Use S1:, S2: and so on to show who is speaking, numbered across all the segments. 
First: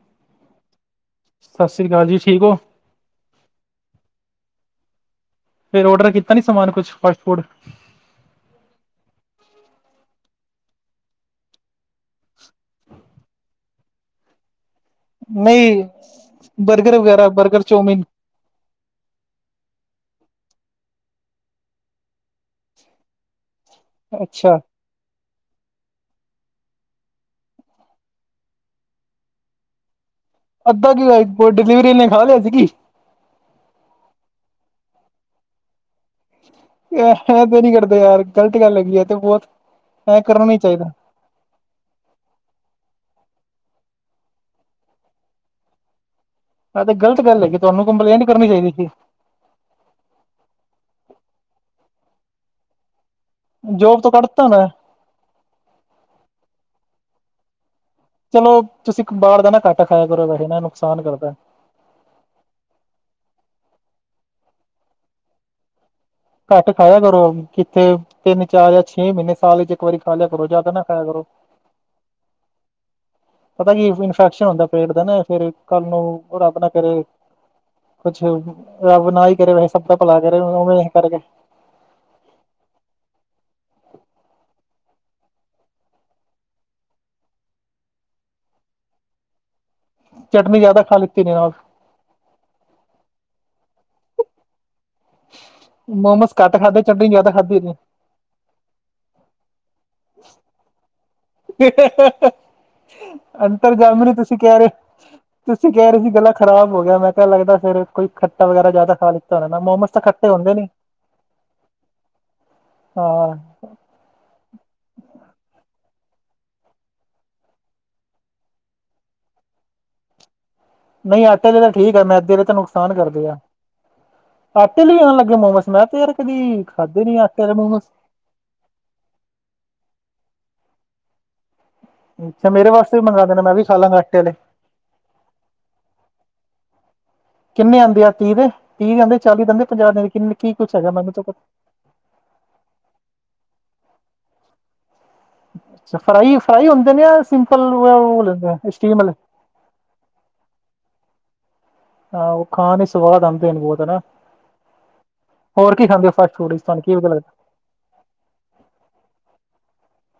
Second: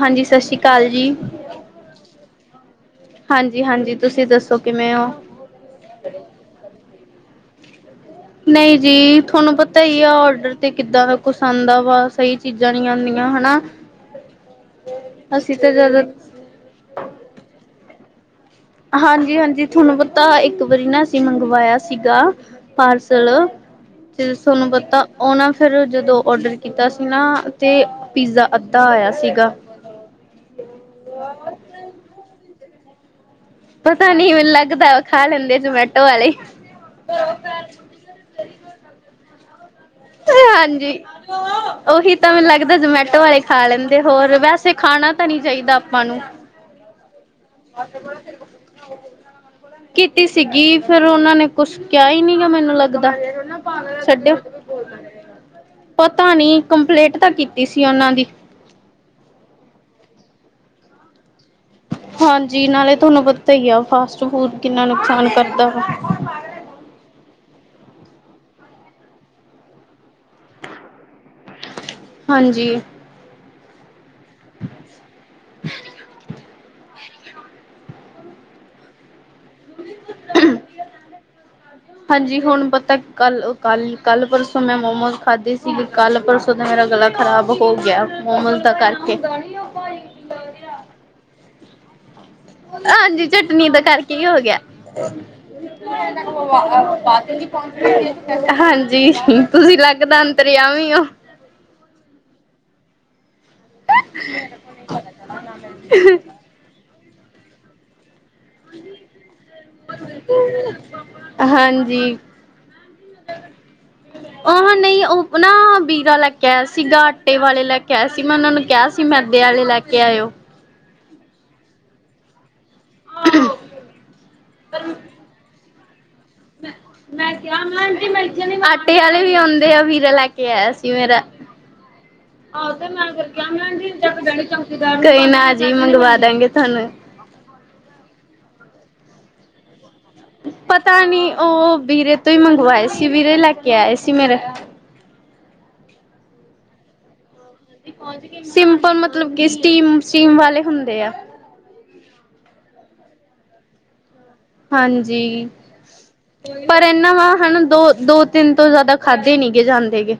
S1: ਹਾਂਜੀ, ਸੀ ਕਾਲ ਜੀ।
S2: ਸਸ਼੍ਰੀ ਕਾਲ ਜੀ ਠੀਕ ਓ?
S1: ਹਾਂਜੀ, ਹਾਂਜੀ ਤੁਸੀਂ ਦੱਸੋ ਕਿਮੇਂ ਓ।
S2: ਫਿਰ ਓੜਰ ਕੀਤਾ ਨੀ ਸਮਾਨ ਕੁਛ ਫਾਸਟ ਫੂੜ?
S1: ਨਈ ਜੀ, ਥੋਨੂੰ ਪਤਾ ਈ ਆ ਓਰਡਰ ਤੇ ਕਿੱਦਾਂ ਦਾ ਕੁਸ ਆਂਦਾ ਵਾ ਸਈ ਚੀਜ਼ਾਂ ਨੀ ਔਦੀਆਂ ਹਨਾ
S2: ਨ,
S1: ਅਸੀਂ ਤਾਂ
S2: ਈ
S1: ਜਦੋਂ
S2: ਬਰਗਰ ਵਗੈਰਾ ਬਰਗਰ ਚੋਮੀਨ।
S1: ਹਾਂਜੀ, ਹਾਂਜੀ, ਥੋਨੂੰ ਪਤਾ ਇੱਕ ਵਾਰੀ ਨਾ ਅਸੀਂ ਮੰਗਵਾਏਆ ਸੀਗਾ ਪਾਰਸਲ਼, ਜਿਵੇ
S2: ਅੱਛਾ
S1: ਸੋਨੂੰ ਪੱਤਾ ਓ ਨਾ ਫੇਰ ਜਦੋ ਓਡਰ ਕੀਤਾ ਸੀ ਨਾ, ਤੇ ਪੀਜ਼ਾ ਅੱਦਾ ਆਏਆ ਸੀਗਾ।
S2: ਅੱਦਾ ਕੀ ਆਈ ਵੋ ਡਿਲੀਵਰੀ ਨੇੇ ਖਾ ਲੇਆ ਸੀਕੀ?
S1: ਪਤਾ ਨੀ ਮੈਂਨੂੰ ਲੱਗਦਾ, ਖਾ ਲੈਂਦੇ ਜ਼ਮੈਟੋ [unintelligible]
S2: ਯਾਰ, ਹਾਂ ਤੇ ਨੀ ਕਰਦੇ ਯਾਰ ਗ਼ਲਤ ਗੱਲ ਹੈਗੀ ਐ ਐ ਤੇ ਬੋਤ। ਐ ਕਰਨਾ ਨੀ ਚਾਈਦਾ।
S1: ਓਹੀ ਤਾਂ ਮੈਨੂੰ ਲੱਗਦਾ ਜ਼ਮੈਟੋ ਆਲੇ਼ ਖਾ ਲੈਂਦੇ ਹੋਰ, ਵੈਸੇ ਖਾਣਾ ਤਾਂ ਨੀ ਚਾਈਦਾ ਆਪਾਂ ਨੂੰ?
S2: ਐ ਤੇ ਗਲਤ ਗੱਲ ਹੈਗੀ, ਤੁਆਂਨੂੰ ਕੰਪਲੇਂਟ ਕਰਨੀ ਚਾਈਦੀ ਸੀ।
S1: ਕੀਤੀ ਸੀਗੀ, ਫੇਰ ਓਨਾਂ ਨੇ ਕੋਸ਼ ਕੇਆ ਈ ਨੀ ਮੈਨੂੰ ਲੱਗਦਾ।
S2: ਜੋਬ ਤੋਂ
S1: ਛੱਡਿਓ
S2: ਕੱਡਤਾ ਨੇ?
S1: ਪਤਾ ਨੀ ਕੰਪਲੇਟ ਤਾ ਕੀਤੀ ਸੀ ਓਨਾਂ ਦੀ।
S2: ਚਲੋ, ਤੁਸੀ ਇੱਕ ਬਾਰ ਦਾ ਨਾ ਘਾੱਟ ਖਾਏਆ ਕਰੋ, ਵੈਸੇ ਨਾ ਨੁਕਸਾਨ ਕਰਦੈ।
S1: ਹਾਂਜੀ, ਨਾਲੇ਼ ਥੋਨੂੰ ਪਤਾ ਈ ਆ ਫਾਸਟ ਫੂਡ ਕਿੰਨਾ ਨੁਕਸਾਨ ਕਰਦਾ ਵਾ।
S2: ਘੱਟ ਖਾਏਆ ਕਰੋ ਕਿੱਥੇ ਤਿੰਨ ਚਾਰ ਯਾ ਛੇ ਮ੍ਹੀਨੇ ਸਾਲ ਵਚ ਏਕ ਵਾਰੀ ਖਾ ਲੇਆ ਕਰੋ ਜੇ਼ਆਦਾ ਨਾ ਖਾਏਆ ਕਰੋ।
S1: ਹਾਂਜੀ।
S2: ਪਤਾ ਕੀ ਏ ਇਨਫੈਕਸ਼ਨ ਹੁੰਦਾ ਪੇਟ ਦਾ ਨਾ, ਫੇਰ ਕੱਲ ਨੂੰ ਰੱਬ ਨਾ ਕਰੇ ਕੁਛ ਅ ਰੱਬ ਨਾ ਈ ਕਰੇ, ਵੈਸੇ ਸਭ ਦਾ ਭਲਾ ਕਰੇ ਓਵੇਂ ਕਰਕੇ
S1: ਹਾਂਜੀ, ਹੁਣ ਪਤਾ ਕੱਲ, ਕੱਲ, ਕੱਲ ਪਰਸੋਂ ਮੈਂ ਮੋਮੋਸ ਖਾਦੇ ਸੀਗੇ ਕੱਲ ਪਰਸੋਂ ਪਰਸੋਂ ਦਾ ਮੇਰਾ ਗਲਾ਼ ਖਰਾਬ ਹੋ ਗੇਆ, ਮੋਮੋਸ ਦਾ ਕਾਰਕੇ।
S2: ਚਟਨੀ ਜੇਆਦਾ ਖਾ ਲਿੱਤੀ ਨੇ [unintelligible]
S1: ਹਾਂਜੀ, ਚਟਨੀ ਦਾ ਕਰਕੇ ਈ ਹੋ ਗੇਆ।
S2: ਮੋਮੋਸ ਘੱਟ ਖਾਧੇ ਚਟਨੀ ਜ਼ਿਆਦਾ ਖਾਧੀ ਨੇ
S1: [unintelligible] ਤੁਸੀ ਲੱਗਦਾ ਅੰਤਰ ਯਾਮੀ ਓ।
S2: ਅੰਤਰ ਜਾਮੀ ਤੁਸੀਂ ਕੈ ਰੈ, ਤੁਸੀਂ ਕੈ ਰਏ ਸੀ ਗਲਾ ਖਰਾਬ ਹੋ ਗੇਆ, ਮੈਂ ਕੇਆ ਲੱਗਦਾ ਫੇਰ ਓ ਕੋਈ ਖੱਟਾ ਵਗੈਰਾ ਜੇਆਦਾ ਖਾ ਲਿੱਤਾ ਹੋਣਾ ਨਾ, ਮੋਮੋਸ ਤਾਂ ਖੱਟੇ ਹੁੰਦੇ ਨੀ।
S1: ਹਾਂਜੀ।
S2: ਹਾਂ। [unintelligible]
S1: ਓ ਨਈ ਓ ਨਾ ਬੀਰਾ ਲੈ ਕੇ ਆਏਆ ਸੀਗਾ, ਆਟੇ ਵਾਲੇ਼ ਲੈ ਕੇ ਆਏਆ ਸੀ ਮੈਂ ਓਨਾਂ ਨੂੰ ਕੇਆ ਸੀ ਮੈਦੇ ਆਲੇ਼ ਲੈ ਕੇ ਲੈਆਏਓ।
S2: ਨਈ, ਆਟੇ ਆਲੇ ਤਾਂ ਠੀਕ ਆ, ਮੈਦੇ ਆਲੇ ਤਾਂ ਨੁਕਸਾਨ ਕਰਦੇ ਆ, ਆਟੇ ਆਲੇ ਵੀ ਆਨ ਲੱਗੇ ਮੋਮੋਸ? ਮੈਂ ਤੇ ਯਾਰ ਕਦੀ, ਖਾਦੇ ਨੀ ਆਟੇ ਆਲੇ ਮੋਮੋਸ।
S1: [unintelligible] ਆਟੇ ਆਲੇ਼ ਵੀ ਆਂਓਦੇ ਆ ਵੀਰਾ ਲੈ ਕੇ ਆਏਆ ਸੀ ਮੇਰਾ।
S2: ਅੱਛਾ ਮੇਰੇ ਵਾਸਤੇ ਵੀ ਮੰਗਵਾ ਦੇਣਾ ਮੈਂ ਵੀ ਖਾ ਲਾਂਗਾ ਆਟੇ ਆਲੇ
S1: ਕੋਈ ਨਾ ਜੀ ਮੰਗਵਾ ਦਾੰਗੇ ਥੂਆਂਨੂੰ।
S2: ਕਿੰਨੇ ਆਂਦੇ ਆ ਤੀ ਦੇ, ਤੀ ਦੇ ਆਂਦੇ, ਚਾਲੀ ਦੇ ਆਂਦੇ, ਪੰਜਾਹ ਦੇ ਕਿੰਨੇ ਕੀ ਕੁੱਛ ਹੈਗਾ
S1: ਪਤਾ
S2: ਮੈਨੂੰ
S1: ਨੀ
S2: ਤਾਂ
S1: ਓ, ਬੀਰੇ ਤੋਂ ਈ ਮੰਗਵਾਏ ਸੀ ਵੀਰੇ ਲੈ ਕੇ ਆਏ ਸੀ ਮੇਰੇ।
S2: ਅੱਛਾ ਫਰਾਈ, ਫਰਾਈ ਹੋਂਦੇ ਨੇ ਯਾ
S1: ਸਿੰਪਲ ਮਤਲਬ ਕਿ ਸਿ੍ਟੀਮ, ਸੑਟਿਮ ਵਾਲੇ ਹੁੰਦੇ ਆ।
S2: ਹਾਂ, ਓ ਖਾਨ ਨੂ ਸਵਾਦ ਆਂਦੇ ਹੋਨ ਬੋਤ ਹਨਾ।
S1: ਹਾਂਜੀ,
S2: ਹੋਰ ਕੀ ਖਾਂਦੇ ਹੋ ਫਾਸਟ ਫੂਡ ਵਿੱਚ
S1: ਪਰ
S2: ਤੁਹਾਨੂੰ ਕੀ ਵਧੀਆ
S1: ਐਂਨਾਂ ਵਾ
S2: ਲੱਗਦਾ
S1: ਹਨਾ ਦੋ ਦੋ, ਤਿੰਨ ਤੋਂ ਜੇ ਜੇ਼ਦਾ ਖਾਦੇ ਨੀ ਗੇ ਜਾਂਦੇ ਗੇ।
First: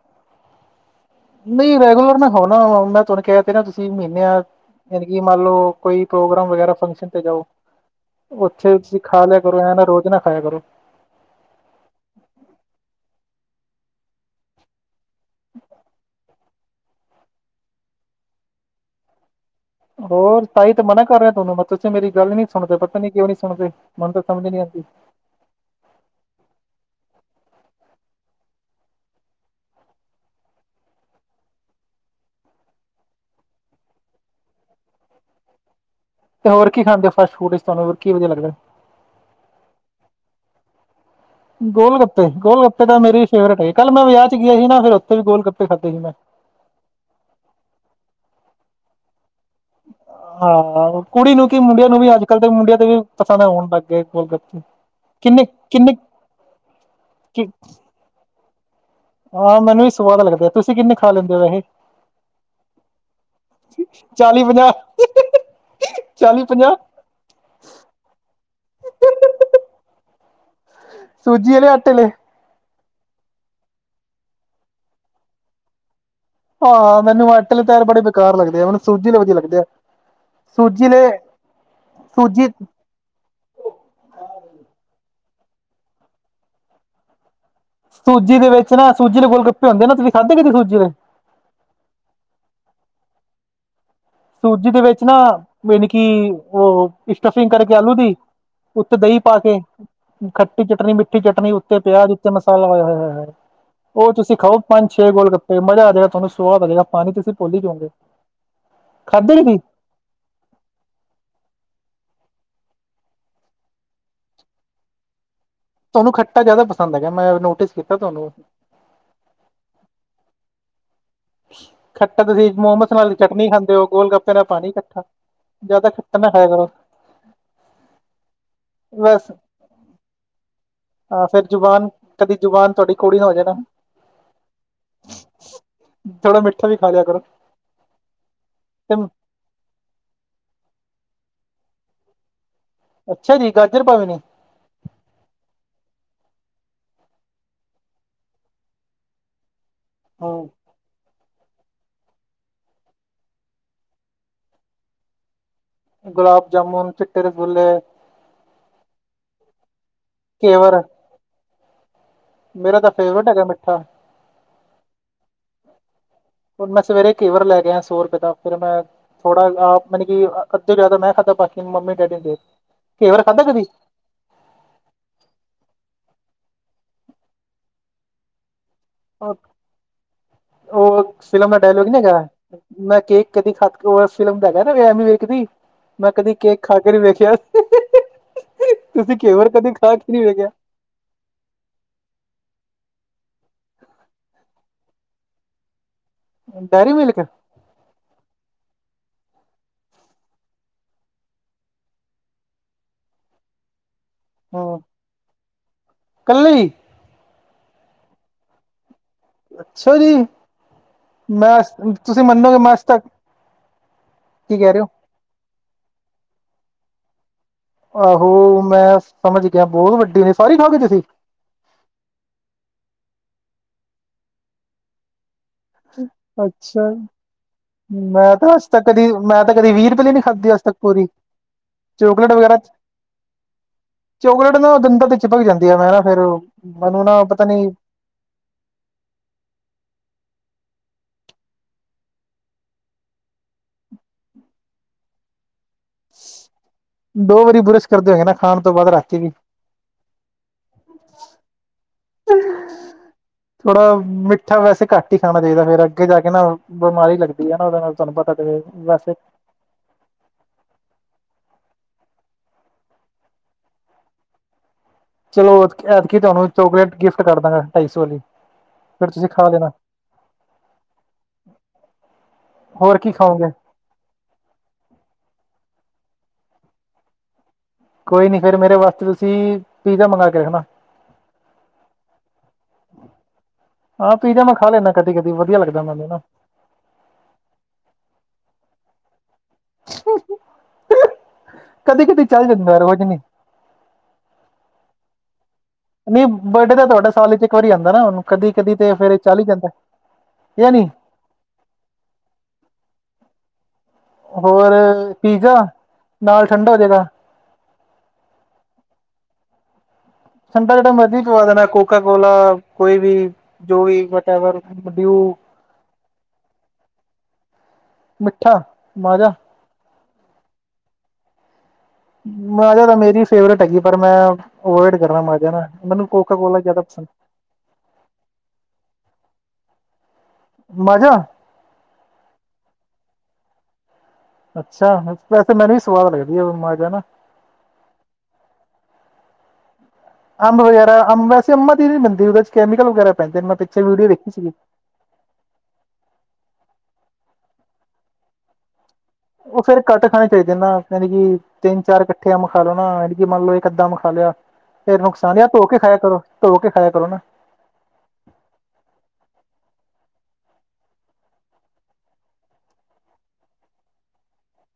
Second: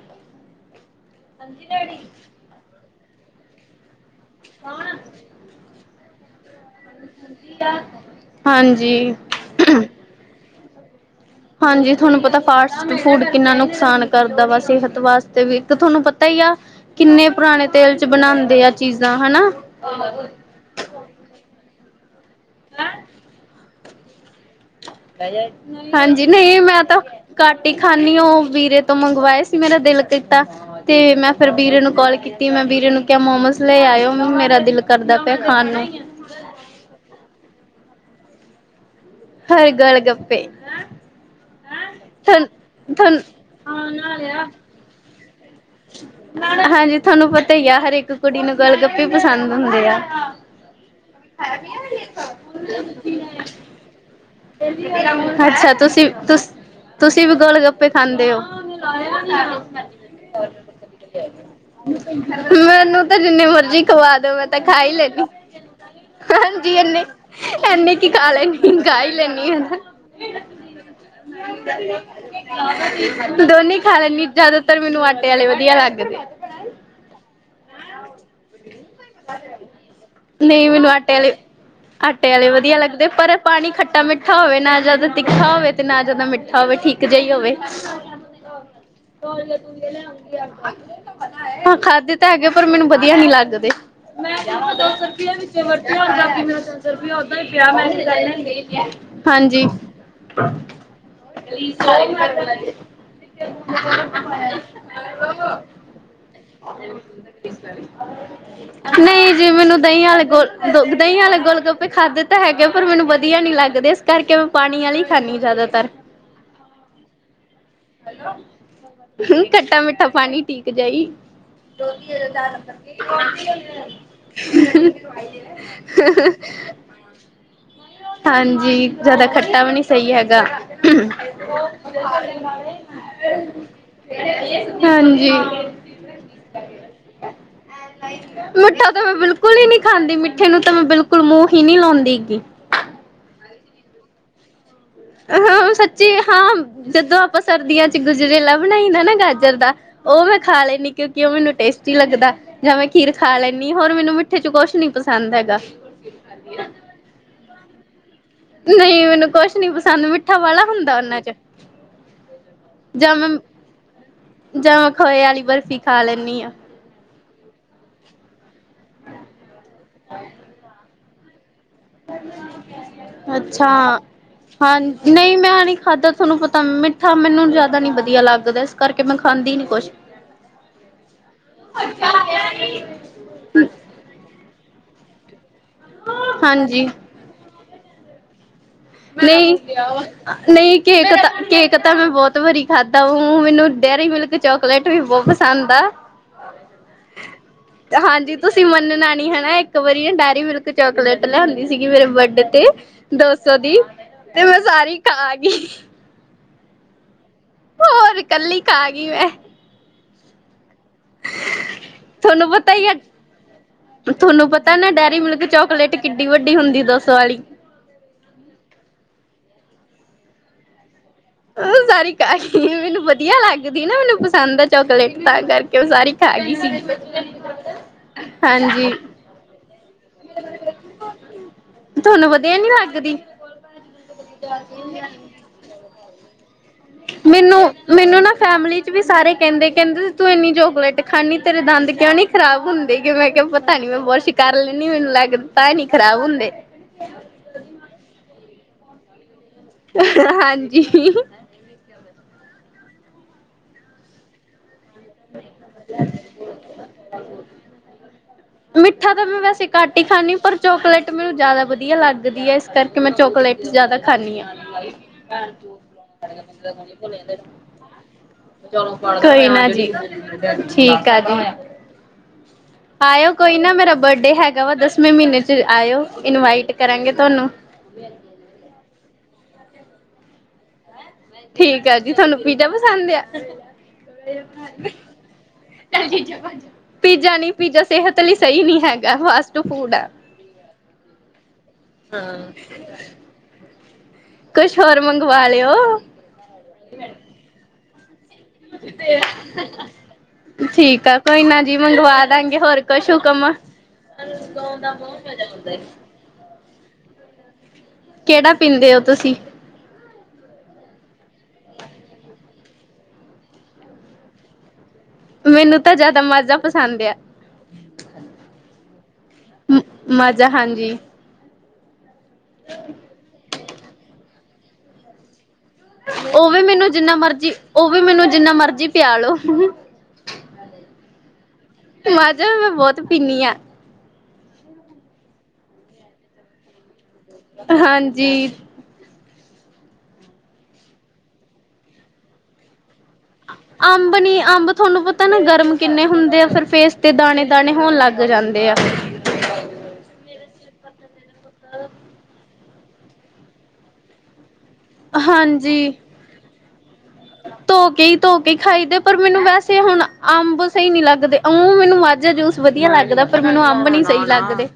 S2: ਨਈ ਰੈਗੂਲਰ ਮੈਂ ਹੋਨਾ ਵਾ ਮੈਂ ਤੁਆਨੂੰ ਕੈ ਤਾ ਰੇਆ ਤੁਸੀਂ [unintelligible] ਜਾਣੀ ਕਿ ਮੰਨ ਲੋ ਕੋਈ ਪ੍ਰੋਗਰਾਮ ਵਗੈਰਾ ਫੰਕਸ਼ਨ ਤੇ ਜਾਓ, ਓਥੇ
S1: ਹਾਂਜੀ
S2: ਤੁਸੀਂ ਖਾ ਲੇਆ ਕਰੋ ਐ ਨਾ ਰੋਜ਼ ਨਾ ਖਾਏਆ ਕਰੋ।
S1: ਹਾਂਜੀ, ਥੁਆਨੂੰ ਪਤਾ ਫਾਸਟ ਫੂ ਕਿੰਨਾ ਨੁਕਸਾਨ ਕਰਦਾ ਵਾ ਸੇਹਤ ਵਾਸਤੇ ਵੀ, ਤੇ ਤੁਹਾਨੂੰ ਪਤਾ ਈ ਆ ਕਿੰਨੇ ਪੁਰਾਣੇ ਤੇਲ ਚ ਬਨਾਂਦੇ ਆ ਚੀਜ਼ਾਂ ਹਨਾ।
S2: ਹੋਰ, ਤਾਈ ਤੇ ਮਨਾ ਕਰ ਰੇਆ ਤੋਨੂੰ ਪਰ ਮੇਰੀ ਗੱਲ ਨੀ ਸੁਣਦੇ ਪਤਾ ਨੀ ਕੇ ਨੀ ਸੁਣਦੇ। ਮੇਨ ਤਾਂ ਸਮਜ ਨੀ ਆਂਦੀ।
S1: ਹਾਂਜੀ, ਨਹੀਂ ਮੈਂ ਤਾਂ ਘੱਟ ਈ ਖਾਨੀ ਆ ਓ, ਵੀਰੇ ਤੋਂ ਮੰਗਵਾਏ ਸੀ ਮੇਰਾ ਦਿਲ ਕੀਤਾ ਤੇ ਮੈਂ ਫੇਰ ਬੀਰੇ ਨੂੰ ਕੋਲ ਕੀਤੀ, ਮੈਂ ਬੀਰੇ ਨੂੰ ਕੇਆ ਮੋਮੋਸ ਲੈ ਆਏਓ ਮੇਰਾ ਦਿਲ ਕਰਦਾ ਪੇਆ ਖਾਣ ਨੂੰ।
S2: ਤੇ ਹੋਰ ਕੀ ਖਾਂਦੇ ਫਾਸਟ ਫੂੜ ਚ ਤੁਆਨੂੰ ਓਰ ਕੀ ਵਦੀਆ ਲੱਗਦੈ?
S1: ਹੋਰ ਗੋਲ਼ ਗੱਪੇ।
S2: ਗੋਲ- ਗੱਪੇ,
S1: ਥੋਨੂੰ
S2: ਗੋਲ -ਗੱਪੇ ਤਾਂ ਮੇਰੀ
S1: ਥੋਨੂੰ
S2: ਫੇਵਰਟ ਏ, ਕੱਲ੍ਹ ਮੈਂ ਵੇਆ ਚ ਗੇਆ ਹੀ ਨਾ ਫੇਰ ਓਥੇ ਵੀ ਗੋਲ -ਗੱਪੇ ਖਾਦੇ ਸੀ ਮੈਂ।
S1: ਹਾਂਜੀ, ਥੋਂਨੂੰ ਪਤਾ ਈ ਆ ਹਰੇਕ ਕੁੜੀ ਨੂੰ ਗੋਲ- ਗੱਪੇ ਈ ਪਸੰਦ ਹੁੰਦੇ ਆ।
S2: ਹਾਂ, ਕੁੜੀ ਨੂੰ ਕਿ ਮੁੰਡੇਆਂ ਨੂੰ ਵੀ ਅੱਜ-ਕੱਲ ਤੇ ਮੁੰਡੇਆਂ ਤੇ ਵੀ, ਪਸੰਦ ਓਣ ਲੱਗ ਗ ਗੋਲ-ਗ
S1: ਅੱਛਾ ਤੁਸੀਂ, ਤੁਸ, ਤੂਸੀ ਵੀ ਗੋਲ਼, ਗੱਪੇ ਖਾਂਦੇ ਓ?
S2: ਆ ਮੈਨੂੰ ਵੀ ਸਵਾਦ ਲੱਗਦੈ, ਤੁਸੀਂ ਕਿੰਨੇ ਖਾ ਲੈਂਦੇ ਹੋ ਵੈਸੇ?
S1: ਮੈਨੂੰ ਤੇ ਜਿੰਨੇ ਮਰਜੀ ਖਵਾ ਦੋ
S2: ਚਾਲੀ
S1: ਮੈਂ ਤਾਂ
S2: ਪੰਜਾਹ
S1: ਖਾ ਈ ਲੈਨੀ
S2: ਚਾਲੀ ਪੰਜਾਹ
S1: ਹਾਂਜੀ, ਐਨੇ, ਐਨੇ ਕੀ ਖਾ ਲੈਨੀ, ਗਾ ਹੀ ਲੈਨੀ ਉ ਤਾ।
S2: ਸੂਜੀ ਵਾਲੇ ਆਟੇ ਆਲੇ
S1: [inaudible] ਦੋਨੇ ਈ ਖਾ ਲੈਂਦੀ, ਜੇਆਦਾਤਰ ਮੈਨੂੰ ਆਟੇ ਆਲੇ ਵਦੀਆ ਲੱਗਦੇ।
S2: ਆ ਮੈਨੂੰ ਆਟੇ ਆਲੇ ਤੈਰ ਬੜੇ ਬੇਕਾਰ ਲਗਦੇ ਆ, ਮੈਨੂੰ ਸੂਜੀ ਵਾਲ ਵਦੀਆ ਲੱਗਦੇ ਆ।
S1: ਨਈ
S2: ਸੂਜੀ
S1: ਮੈਨੂੰ
S2: ਆਲੇ
S1: ਆਟੇ ਆਲੇ਼, ਆਟੇ
S2: ਸੂਜੀ
S1: ਆਲੇ਼ ਵਦੀਆ ਲੱਗਦੇ ਪਰ ਪਾਣੀ ਖੱਟਾ-ਮਿੱਠਾ ਹੋਵੇ, ਨਾ ਜਾਦਾ ਤਿੱਖਾ ਹੋਵੇ ਤੇ ਨਾ ਜਾਦਾ ਮਿੱਠਾ ਹੋਵੇ ਠੀਕ ਇੱਕ ਜਈ ਹੋਵੇ
S2: ਸੂਜੀ ਦੇ ਵਿੱਚ ਨਾ ਸੂਜੀ ਦੇ ਗਲੱਪੇ ਹੁੰਦੇ ਨਾ। ਤੁਸੀਂ ਖਾਧੇ ਕਦੀ ਸੂਜੀ ਦੇ?
S1: ਹਾਂ ਖਾਧੇ ਤਾਂ ਹੈਗੇ। ਪਰ, ਮੈਨੂੰ ਵਧੀਆ ਨੀ ਲੱਗਦੇ।
S2: ਸੂਜੀ ਦੇ ਵਿੱਚ ਨਾ ਯਾਣੀ ਕੀ ਉਹ ਸਟਫਿੰਗ ਕਰਕੇ ਆਲੂ ਦੀ ਉੱਤੇ ਦਈਂ ਪਾ ਕੇ
S1: ਹਾਂਜੀ।
S2: ਖੱਟੀ ਚਟਨੀ, ਮਿੱਠੀ ਚਟਨੀ ਉੱਤੇ ਪਿਆਜ, ਉੱਤੇ ਮਸਾਲਾ ਵਗੇਰਾ, ਵਗੇਰਾ। ਉਹ ਤੁਸੀਂ ਖਾਓ ਪੰਜ ਛੇ ਗੋਲ ਗੱਪੇ ਮਜ਼ਾ ਆ ਜਾਏ ਗਾ। ਤੁਹਾਨੂੰ ਸਵਾਦ ਆ ਜਾਏਗਾ। ਪਾਨੀ ਤੁਸੀਂ ਭੁੱਲ ਹੀ ਜੋਗੇ।
S1: ਨਹੀਂ ਜੀ ਮੈਨੂੰ ਦਹੀਂ ਵਾਲੇ ਗੋਲ, ਦਹੀਂ ਵਾਲੇ ਗੋਲਗੱਪੇ ਖਾਧੇ ਤਾਂ ਹੈਗੇ ਪਰ ਮੈਨੂੰ ਵਧੀਆ ਨੀ ਲੱਗਦੇ। ਕਰਕੇ ਮੈਂ ਪਾਣੀ ਆਲੇ ਹੀ ਖਾਨੀ ਜ਼ਿਆਦਾ।
S2: ਤੁਹਾਨੂੰ ਖੱਟਾ ਜ਼ਿਆਦਾ ਪਸੰਦ ਹੈਗਾ, ਮੈਂ ਨੋਟਿਸ ਕੀਤਾ ਤੁਹਾਨੂੰ
S1: ਖੱਟਾ, ਮਿੱਠਾ ਪਾਣੀ ਠੀਕ ਜਿਆ ਈ।
S2: ਖੱਟਾ ਤੁਸੀਂ ਮੋਮਸ ਨਾਲ ਚਟਨੀ ਖਾਂਦੇ ਹੋ ਗੋਲ ਗੱਪੇ ਨਾਲ ਪਾਣੀ ਖੱਟਾ। ਜ਼ਿਆਦਾ ਖੱਟਾ ਨਾ ਖਾਇਆ ਕਰੋ।
S1: ਹਾਂਜੀ ਜ਼ਿਆਦਾ
S2: ਬਸ
S1: ਖੱਟਾ ਵੀ ਨੀ ਸਹੀ ਹੈਗਾ
S2: ਹਾਂ, ਫਿਰ ਜ਼ੁਬਾਨ ਕਦੀ ਜ਼ੁਬਾਨ ਤੁ ਕਦੀ ਕੋੜੀ ਨਾ ਹੋਜੇ ਨਾ।
S1: ਹਾਂਜੀ।
S2: ਥੋੜਾ ਮਿੱਠਾ ਵੀ ਖਾ ਲਿਆ ਕਰੋ
S1: ਮਿੱਠਾ ਤਾਂ
S2: ਤੇ
S1: ਮੈਂ ਬਿਲਕੁਲ ਬਿਲਕੁਲ ਹੀ ਨਹੀਂ ਖਾਂਦੀ ਮਿੱਠੇ ਨੂੰ ਤਾਂ ਮੈਂ ਬਿਲਕੁਲ ਮੂੰਹ ਹੀ ਨਹੀਂ ਲਾਉਂਦੀਗੀ।
S2: ਅੱਛਾ ਜੀ। ਗਾਜਰ ਪਾਵੇ
S1: ਹ ਸੱਚੀ ਹਾਂ ਜਦੋਂ ਆਪਾਂ ਸਰਦੀਆਂ ਚ ਗੁਜਰੇਲਾ ਬਣਾਈਦਾ ਨਾ ਗਾਜਰ ਦਾ ਉਹ ਮੈਂ
S2: ਹੂੰ
S1: ਖਾ ਲੈਂਨੀ। ਕਿਉਂਕਿ, ਉਹ ਮੈਨੂੰ ਟੇਸਟੀ ਲੱਗਦਾ ਜਾਂ। ਮੈਂ ਖੀਰ ਖਾ ਲੈਂਨੀ। ਹੋਰ ਮੈਨੂੰ ਮਿੱਠੇ ਚ ਕੁਛ ਨੀ ਪਸੰਦ ਹੈਗਾ।
S2: ਗੁਲਾਬ ਜਾਮੁਨ, ਚਿੱਟੇ ਰਸਗੁੱਲੇ
S1: ਨਹੀਂ ਮੈਨੂੰ ਕੁਛ ਨੀ ਪਸੰਦ ਮਿੱਠਾ ਵਾਲਾ
S2: ਕੇਵਰ
S1: ਹੁੰਦਾ ਉਹਨਾਂ ਚ
S2: ਮੇਰਾ ਤਾਂ
S1: ਜਾਂ
S2: ਫੇਵਰੇਟ
S1: ਮੈਂ
S2: ਹੈਗਾ ਮਿੱਠਾ।
S1: ਜਾਂ ਮੈਂ ਖੋਏ ਵਾਲੀ ਬਰਫ਼ੀ ਖਾ ਲੈਂਨੀ ਆ।
S2: ਹੁਣ ਮੈਂ ਸਵੇਰੇ ਘੇਵਰ ਲੈ ਗਿਆ। ਸੌ ਰੁਪਏ ਦਾ ਫਿਰ ਮੈਂ ਥੋੜਾ ਆਪ ਮੈਨ ਕਿ ਅੱਧੇ ਜ਼ਿਆਦਾ ਮੈਂ ਖਾਦਾ ਪਾ ਮੰਮੀ-ਡੈਡੀ ਦੇ ਤਾ, ਘੇਵਰ ਖਾਧਾ ਕਦੀ?
S1: ਅੱਛਾ। ਹਾਂ ਨਹੀਂ ਮੈਂ ਨੀ ਖਾਧਾ ਤੁਹਾਨੂੰ ਪਤਾ ਮਿੱਠਾ ਮੈਨੂੰ ਜ਼ਿਆਦਾ ਨੀ ਵਧੀਆ ਲੱਗਦਾ ਕਰਕੇ ਮੈਂ ਖਾਂਦੀ ਨੀ ਕੁਛ।
S2: ਉਹ ਫਿਲਮ ਦਾ ਡਾਇਲੋਗ ਨੀ ਹੈਗਾ। ਮੈਂ ਕੇਕ ਕਦੀ ਖਾ ਕੇ ਉਹ ਫਿਲਮ ਦਾ ਕ ਨਾ ਐਮੀ ਵੀਰਕ ਦੀ ਮੈਂ ਕਦੀ ਕੇਕ ਖਾ
S1: ਹਾਂਜੀ।
S2: ਕੇ ਨੀ ਵੇਖਿਆ। ਤੁਸੀਂ ਘੇਵਰ
S1: ਨਹੀਂ
S2: ਕਦੇ ਖਾ ਕੇ ਨਹੀਂ ਵੇਖਿਆ।
S1: ਕੇਕ ਤਾਂ ਕੇਕ ਤਾਂ ਮੈਂ ਬਹੁਤ ਵਾਰੀ ਖਾਧਾ ਵਾ। ਮੈਨੂੰ ਡੇਅਰੀ ਮਿਲਕ ਚਾਕਲੇਟ ਵੀ ਬਹੁਤ ਪਸੰਦ ਆ।
S2: Dairy Milk?
S1: ਹਾਂਜੀ, ਤੁਸੀਂ ਮੰਨਣਾ ਨੀ ਹਨਾ। ਇੱਕ ਵਾਰੀ ਨਾ ਡੈਅਰੀ ਮਿਲਕ ਚਾਕਲੇਟ ਲਿਆਉਂਦੀ ਸੀਗੀ ਮੇਰੇ ਬਰਡੇ ਤੇ ਦੋ ਸੌ ਦੀ ਤੇ ਮੈਂ ਸਾਰੀ ਖਾ ਗਈ।
S2: ਕੱਲੀ?
S1: ਹੋਰ ਕੱਲੀ ਖਾ ਗਈ ਮੈਂ।
S2: ਅੱਛਾ ਜੀ! ਮੈਂ ਤੁਸੀਂ
S1: ਥੋਨੂੰ
S2: ਮੰਨੋਗੇ ਮੈਂ
S1: ਪਤਾ
S2: ਅੱਜ
S1: ਹੀ ਆ।
S2: ਤੱਕ
S1: ਤੁਹਾਨੂੰ
S2: ਕੀ ਕਹਿ
S1: ਪਤਾ
S2: ਰਹੇ
S1: ਨਾ ਡੈਅਰੀ ਮਿਲਕ ਚੋਕਲੇਟ ਕਿੱਡੀ ਵੱਡੀ ਹੁੰਦੀ ਦਸ ਵਾਲੀ।
S2: ਆਹੋ ਮੈਂ ਸਮਝ ਗਿਆ। ਬਹੁਤ ਵੱਡੀ ਨੇ ਸਾਰੀ ਖਾਗੇ ਤੁਸੀਂ?
S1: ਉਹ ਸਾਰੀ ਮੈਨੂੰ ਵਧੀਆ ਲੱਗਦੀ ਨਾ। ਮੈਨੂੰ ਪਸੰਦ ਆ ਚੋਕਲੇਟ ਤਾਂ ਕਰਕੇ ਕੇ ਉਹ ਸਾਰੀ ਖਾ ਗਈ ਸੀ।
S2: ਅੱਛਾ ਮੈਂ ਤਾਂ ਅੱਜ ਤੱਕ
S1: ਹਾਂਜੀ
S2: ਕਦੀ ਮੈਂ ਤਾਂ ਕਦੀ ਵੀਹ ਰੁਪਏ ਲਈ ਨੀ ਖਾਧੀ। ਅੱਜ ਤੱਕ ਪੂਰੀ
S1: ਤੁਹਾਨੂੰ
S2: ਚੋਕਲੇਟ ਵਗੈਰਾ
S1: ਵਧੀਆ ਨੀ ਲੱਗਦੀ?
S2: ਚੋਕਲੇਟ ਨਾ ਦੰਦਾਂ ਚ ਭਰੀ ਜਾਂਦੀ ਆ। ਮੈਂ ਨਾ ਫੇਰ ਮੈਨੂੰ ਨਾ ਪਤਾ
S1: ਮੈਨੂੰ
S2: ਨੀ
S1: ਮੈਨੂੰ ਨਾ ਫੈਮਲੀ ਚ ਵੀ ਸਾਰੇ ਕਹਿੰਦੇ, ਕਹਿੰਦੇ। ਤੂੰ ਇੰਨੀ ਚੋਕਲੇਟ ਖਾਨੀ ਤੇਰੇ ਦੰਦ ਕਿਉਂ ਨੀ ਖਰਾਬ ਹੁੰਦੇ? ਮੈਂ ਕਿਹਾ ਪਤਾ ਤਾਂ ਨੀ ਮੈਂ ਬੁਰਸ਼ ਕਰ ਲੈਂਨੀ ਆ। ਮੈਨੂੰ ਲੱਗ ਤਾਂ ਨੀ ਖਰਾਬ ਹੁੰਦੇ।
S2: ਦੋ ਵਾਰੀ ਬੁਰਸ਼ ਕਰਦੇ ਹੋਏ ਨਾ ਖਾਣ ਤੋਂ ਬਾਅਦ ਰਾਤੀ ਵੀ।
S1: ਹਾਂਜੀ। [unintelligible]
S2: ਥੋੜਾ ਮਿੱਠਾ ਵੈਸੇ ਘੱਟ ਹੀ ਖਾਣਾ ਚਾਹੀਦਾ ਫੇਰ ਅੱਗੇ ਜਾ ਕੇ ਨਾ ਬਿਮਾਰੀ ਲੱਗਦੀ ਹੈ। ਨਾ ਉਹਦੇ ਨਾਲ ਤੁਹਾਨੂੰ ਪਤਾ
S1: ਮਿੱਠਾ
S2: ਵੈਸੇ
S1: ਤਾਂ ਮੈਂ ਵੈਸੇ ਘੱਟ ਹੀ ਖਾਂਦੀ ਪਰ ਚੋਕਲੇਟ ਮੈਨੂੰ ਜ਼ਿਆਦਾ ਵਧੀਆ ਲੱਗਦੀ ਹੈ। ਇਸ ਕਰਕੇ ਮੈਂ ਚੋਕਲੇਟ ਜ਼ਿਆਦਾ ਖਾਂਨੀ ਆ। ਹ। [unintelligible]
S2: ਚਲੋ ਐਤਕੀ ਤੁਹਾਨੂੰ ਚੋਕਲੇਟ ਗਿਫਟ ਕਰ ਦਾਂਗਾ। ਢਾਈ ਸੌ ਆਲੀ
S1: ਕੋਈ ਨਾ ਜੀ, ਠੀਕ ਆ ਜੀ।
S2: ਹੋਰ ਕੀ
S1: ਆਇਓ
S2: ਖਾਉਗੇ?
S1: ਕੋਈ ਨਾ ਮੇਰਾ ਬਰਡੇ ਹੈਗਾ ਵਾ। ਦਸਵੇਂ ਮਹੀਨੇ ਚ ਆਇਓ ਇਨਵਾਈਟ ਕਰਾਂਗੇ ਤੁਹਾਨੂੰ
S2: ਕੋਈ ਨੀ ਫੇਰ ਮੇਰੇ ਵਾਸਤੇ ਤੁਸੀਂ ਪੀਜ਼ਾ ਮੰਗਵਾ ਕੇ ਰੱਖਣਾ।
S1: ਠੀਕ ਆ। ਜੀ ਤੁਹਾਨੂੰ ਪੀਜ਼ਾ ਪਸੰਦ ਆ?
S2: ਹਾਂ ਪੀਜ਼ਾ ਮੈਂ ਖਾ ਲੈਂਦਾ ਕਦੀ, ਕਦੀ ਵਧੀਆ ਲੱਗਦਾ ਮੈਨੂੰ ਨਾ।
S1: ਪੀਜ਼ਾ ਨੀ ਪੀਜ਼ਾ ਸਿਹਤ ਲਈ ਸਹੀ ਨੀ ਹੈਗਾ ਫਾਸਟਫੂਡ ਐ।
S2: ਕਦੇ ਕਦੀ ਚੱਲ ਜਾਂਦਾ ਵਾ ਰੋਝ ਨੀ।
S1: ਕੁਛ ਹੋਰ ਮੰਗਵਾ ਲਿਓ।
S2: ਨਹੀਂ ਬਰਥਡੇ ਤਾਂ ਤੁਹਾਡਾ ਸਾਲ 'ਚ ਇੱਕ ਵਾਰੀ ਆਦਾ ਨਾ ਉਹਨੂੰ
S1: [inaudible]
S2: ਇਹ ਨਹੀਂ
S1: ਠੀਕ ਆ। ਕੋਈ ਨਾ ਜੀ। ਮੰਗਵਾ ਦਾਂਗੇ। ਹੋਰ ਕੁਛ ਹੁਕਮ। ਸਾਨੂੰ
S2: ਹੋਰ
S1: ਗਾਉਣ ਦਾ ਬਹੁਤ ਮਜ਼ਾ
S2: ਪੀਜ਼ਾ
S1: ਆਉਂਦਾ ਏ।
S2: ਨਾਲ ਠੰਡਾ ਹੋਜੇ ਗਾ।
S1: ਕਿਹੜਾ ਪੀਂਦੇ ਓ ਤੁਸੀਂ?
S2: ਠੰਡਾ ਜਿਹੜਾ ਮਰਜੀ ਪਲਾ ਦੇਣਾ, ਕੋਕਾ ਕੋਲਾ ਕੋਈ ਵੀ। ਜੋਈ ਵਟੇਵਰ, ਡੀਊ।
S1: ਮੈਨੂੰ ਤਾਂ ਜ਼ਿਆਦਾ ਮਾਜ਼ਾ ਪਸੰਦ ਇਆ।
S2: ਮਿੱਠਾ ਮਾਜਾ
S1: ਮਜ਼ਾ ਹਾਂਜੀ।
S2: ਮਾਜ਼ਾ ਤਾਂ ਮੇਰੀ ਫੇਵਰੇਟ ਹੈਗੀ, ਪਰ ਮੈਂ ਅਵੋਇਡ ਕਰਨਾ ਮਾਜਾ ਨਾ। ਮੈਨੂੰ ਕੋਕਾ
S1: ਉਹ
S2: ਕੋਲਾ
S1: ਵੀ
S2: ਜ਼ਿਆਦਾ
S1: ਮੈਨੂੰ
S2: ਪਸੰਦ
S1: ਜਿੰਨਾ ਮਰਜੀ, ਉਹ ਵੀ ਮੈਨੂੰ ਜਿੰਨਾ ਮਰਜੀ ਪਿਆ ਲੋੋ।
S2: ਮਾਜ਼ਾ?
S1: ਮਾਜਾ਼ ਮੈਂ ਬਹੁਤ ਪੀਂਨੀ ਹਾਂ।
S2: ਅੱਛਾ ਵੈਸੇ ਮੈਨੂੰ ਵੀ ਸਵਾਦ ਲੱਗਦੀ ਐ। ਮਾਜਾ਼ ਨਾ।
S1: ਹਾਂਜੀ।
S2: ਅੰਬ ਵਗੈਰਾ ਅੰਬ ਵੈਸ ਅੰਮਾਂ ਦੀ ਨਹੀਂ ਬਦੀਦੇ ਉਹਦੇ ਚ ਕੈਮੀਕਲ ਵਗੈਰਾ ਪੈਂਦੇ ਨੇ। ਵੀਡੀਓ
S1: ਅੰਬ
S2: ਵੇਖੀ
S1: ਨੀ
S2: ਸੀ
S1: ਅੰਬ ਤੁਹਾਨੂੰ ਪਤਾ ਨਾ ਗਰਮ ਕਿੰਨੇ ਹੁੰਦੇ ਆ। ਫਿਰ ਫੇਸ ਤੇ ਦਾਣੇ-ਦਾਣੇ ਹੋਣ ਲੱਗ ਜਾਂਦੇ ਆ।
S2: ਉਹ ਫੇਰ ਘੱਟ ਖਾਣੇ ਚਾਹੀਦੇ ਨਾ। ਜਾਣੀ ਕਿ ਤਿੰਨ ਚਾਰ ਇਕੱਠੇ ਅੰਬ ਖਾ ਲੋ ਨਾ। ਐ ਨੀ ਕੇ ਮੰਨ ਲਓ ਇੱਕ-ਅੱਧਾ ਅੰਬ ਖਾ ਲਿਆ। ਫ ਨੁਕਸਾਨ ਹੀ ਆ। ਥੋੜ੍ਹਾ ਖਾਇਆ ਕਰੋ। ਥੋੜ੍ਹਾ ਖਾਇਆ ਕਰੋ ਨਾ।
S1: ਧੋਕੇ ਈ ਧੋਕੇ ਖਾਈਦੇ। ਪਰ ਮੈਨੂੰ ਵੈਸੇ ਹੁਣ ਅੰਬ ਸਹੀ ਨੀ ਲੱਗਦੇ। ਊ ਮੈਨੂੰ ਮਾਜਾ ਜੂਸ ਵਧੀਆ ਲੱਗਦਾ। ਪਰ ਮੈਨੂੰ ਅੰਬ ਨੀ ਸਹੀ ਲੱਗਦੇ।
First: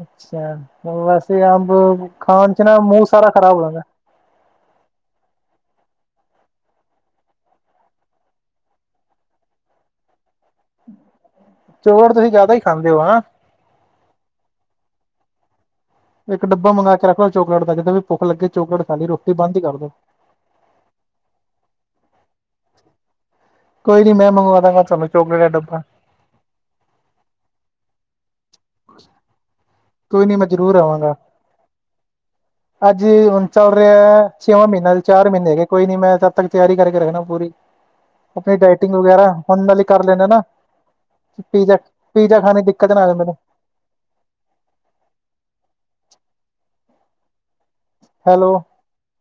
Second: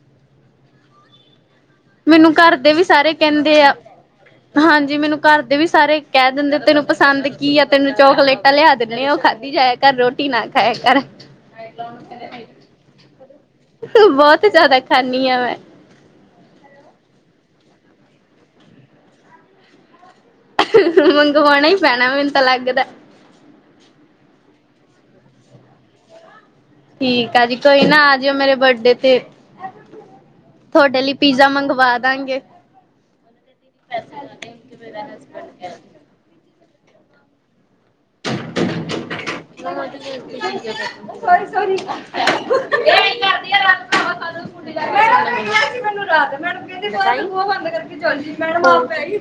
S2: ਅੱਛਾ ਵੈਸੇ। ਅੰਬ
S1: ਮੈਨੂੰ
S2: ਖਾਣ
S1: ਘਰ
S2: ਚ
S1: ਦੇ
S2: ਨਾ।
S1: ਵੀ
S2: ਮੂੰਹ
S1: ਸਾਰੇ
S2: ਸਾਰਾ ਖ਼ਰਾਬ
S1: ਕਹਿੰਦੇ ਆ
S2: ਲਗਦਾ।
S1: ਹਾਂਜੀ। ਮੈਨੂੰ ਘਰ ਦੇ ਵੀ ਸਾਰੇ ਕਹਿ ਦਿੰਦੇ। ਤੈਨੂੰ ਪਸੰਦ ਕੀ ਆ? ਤੈਨੂੰ ਚੋਕਲੇਟ। ਤਾਂ ਲਿਆ ਦਿੰਦੇ। ਉਹ ਖਾਧੀ ਜਾਏਆ ਘਰ ਰੋਟੀ। ਟੀ ਨਾ ਖਾਏਆ ਕਰ।
S2: ਚੋਕਲੇਟ ਤੁਸੀਂ ਜ਼ਿਆਦਾ ਹੀ ਖਾਂਦੇ ਹੋ ਹਨਾ
S1: ਬਹੁਤ ਜਿਆਦਾ ਖਾਂਨੀ ਆ ਮੈਂ।
S2: ਇੱਕ ਡੱਬਾ ਮੰਗਵਾ ਕੇ ਰੱਖ ਲਓ ਚੋਕਲੇਟ ਦਾ। ਜਦੋਂ ਵੀ ਭੁੱਖ ਲੱਗੇ ਚੋਕਲੇਟ ਖਾ ਲਈ। ਰੋਟੀ ਬੰਦ ਹੀ ਕਰ ਦੋ।
S1: ਮੰਗਵਾਉਣਾ ਹੀ ਪੈਣਾ। ਮੈਨੂੰ ਤਾਂ ਲੱਗਦਾ।
S2: ਕੋਈ ਨੀ। ਮੈ ਮੰਗਵਾ ਦਵਾਂਗਾ ਚੋਕਲੇਟ ਦਾ ਡੱਬਾ।
S1: ਠੀਕ ਆ ਜੀ। ਕੋਈ ਨਾ ਆ ਜਿਓ ਮੇਰੇ ਬਰਡੇ ਤੇ।
S2: ਕੋਈ ਨੀ ਮੈਂ ਜ਼ਰੂਰ
S1: ਤੁਹਾਡੇ ਲਈ
S2: ਆਵਾਂਗਾ
S1: ਪੀਜ਼ਾ ਮੰਗਵਾ ਦਾਂਗੇ।
S2: ਅੱਜ ਹੁਣ ਚੱਲ ਰਿਹਾ ਛੇਵਾਂ ਮਹੀਨਾ । ਚਾਰ ਮਹੀਨੇ ਹੋ ਗਏ। ਕੋਈ ਨੀ। ਮੈਂ ਉਦੇ ਤੱਕ ਤਿਆਰੀ ਕਰਕੇ ਰੱਖਣਾ ਪੂਰੀ। ਆਪਣੀ ਡਾਇਟਿੰਗ ਵਗੈਰਾ। ਹੁਣ ਨਾਲ ਹੀ ਕਰ ਲੈਂਦੇ ਆ ਨਾ। ਪੀਜ਼ਾ ਪੀਜ਼ਾ ਖਾਣ ਦੀ ਦਿੱਕਤ ਨਾ ਆ ਜਾਵੇ ਮੈਨੂੰ।
S1: ਬੰਦ ਕਰਕੇ ਚੱਲ ਮੈ
S2: ਹੈਲੋ
S1: । ਕਿ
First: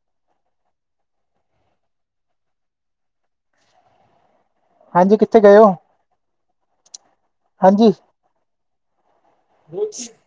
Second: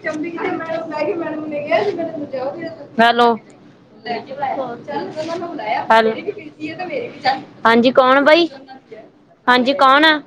S1: ਕਿਹਾ।
S2: ਹਾਂਜੀ ਕਿੱਥੇ ਗਏ ਹੋ
S1: ਹਾਂ ਜੀ
S2: ਹਾਂਜੀ
S1: ਕੌਣ ਭਾਈ। ਹਾਂ ਜੀ। ਕੌਣ ਆ।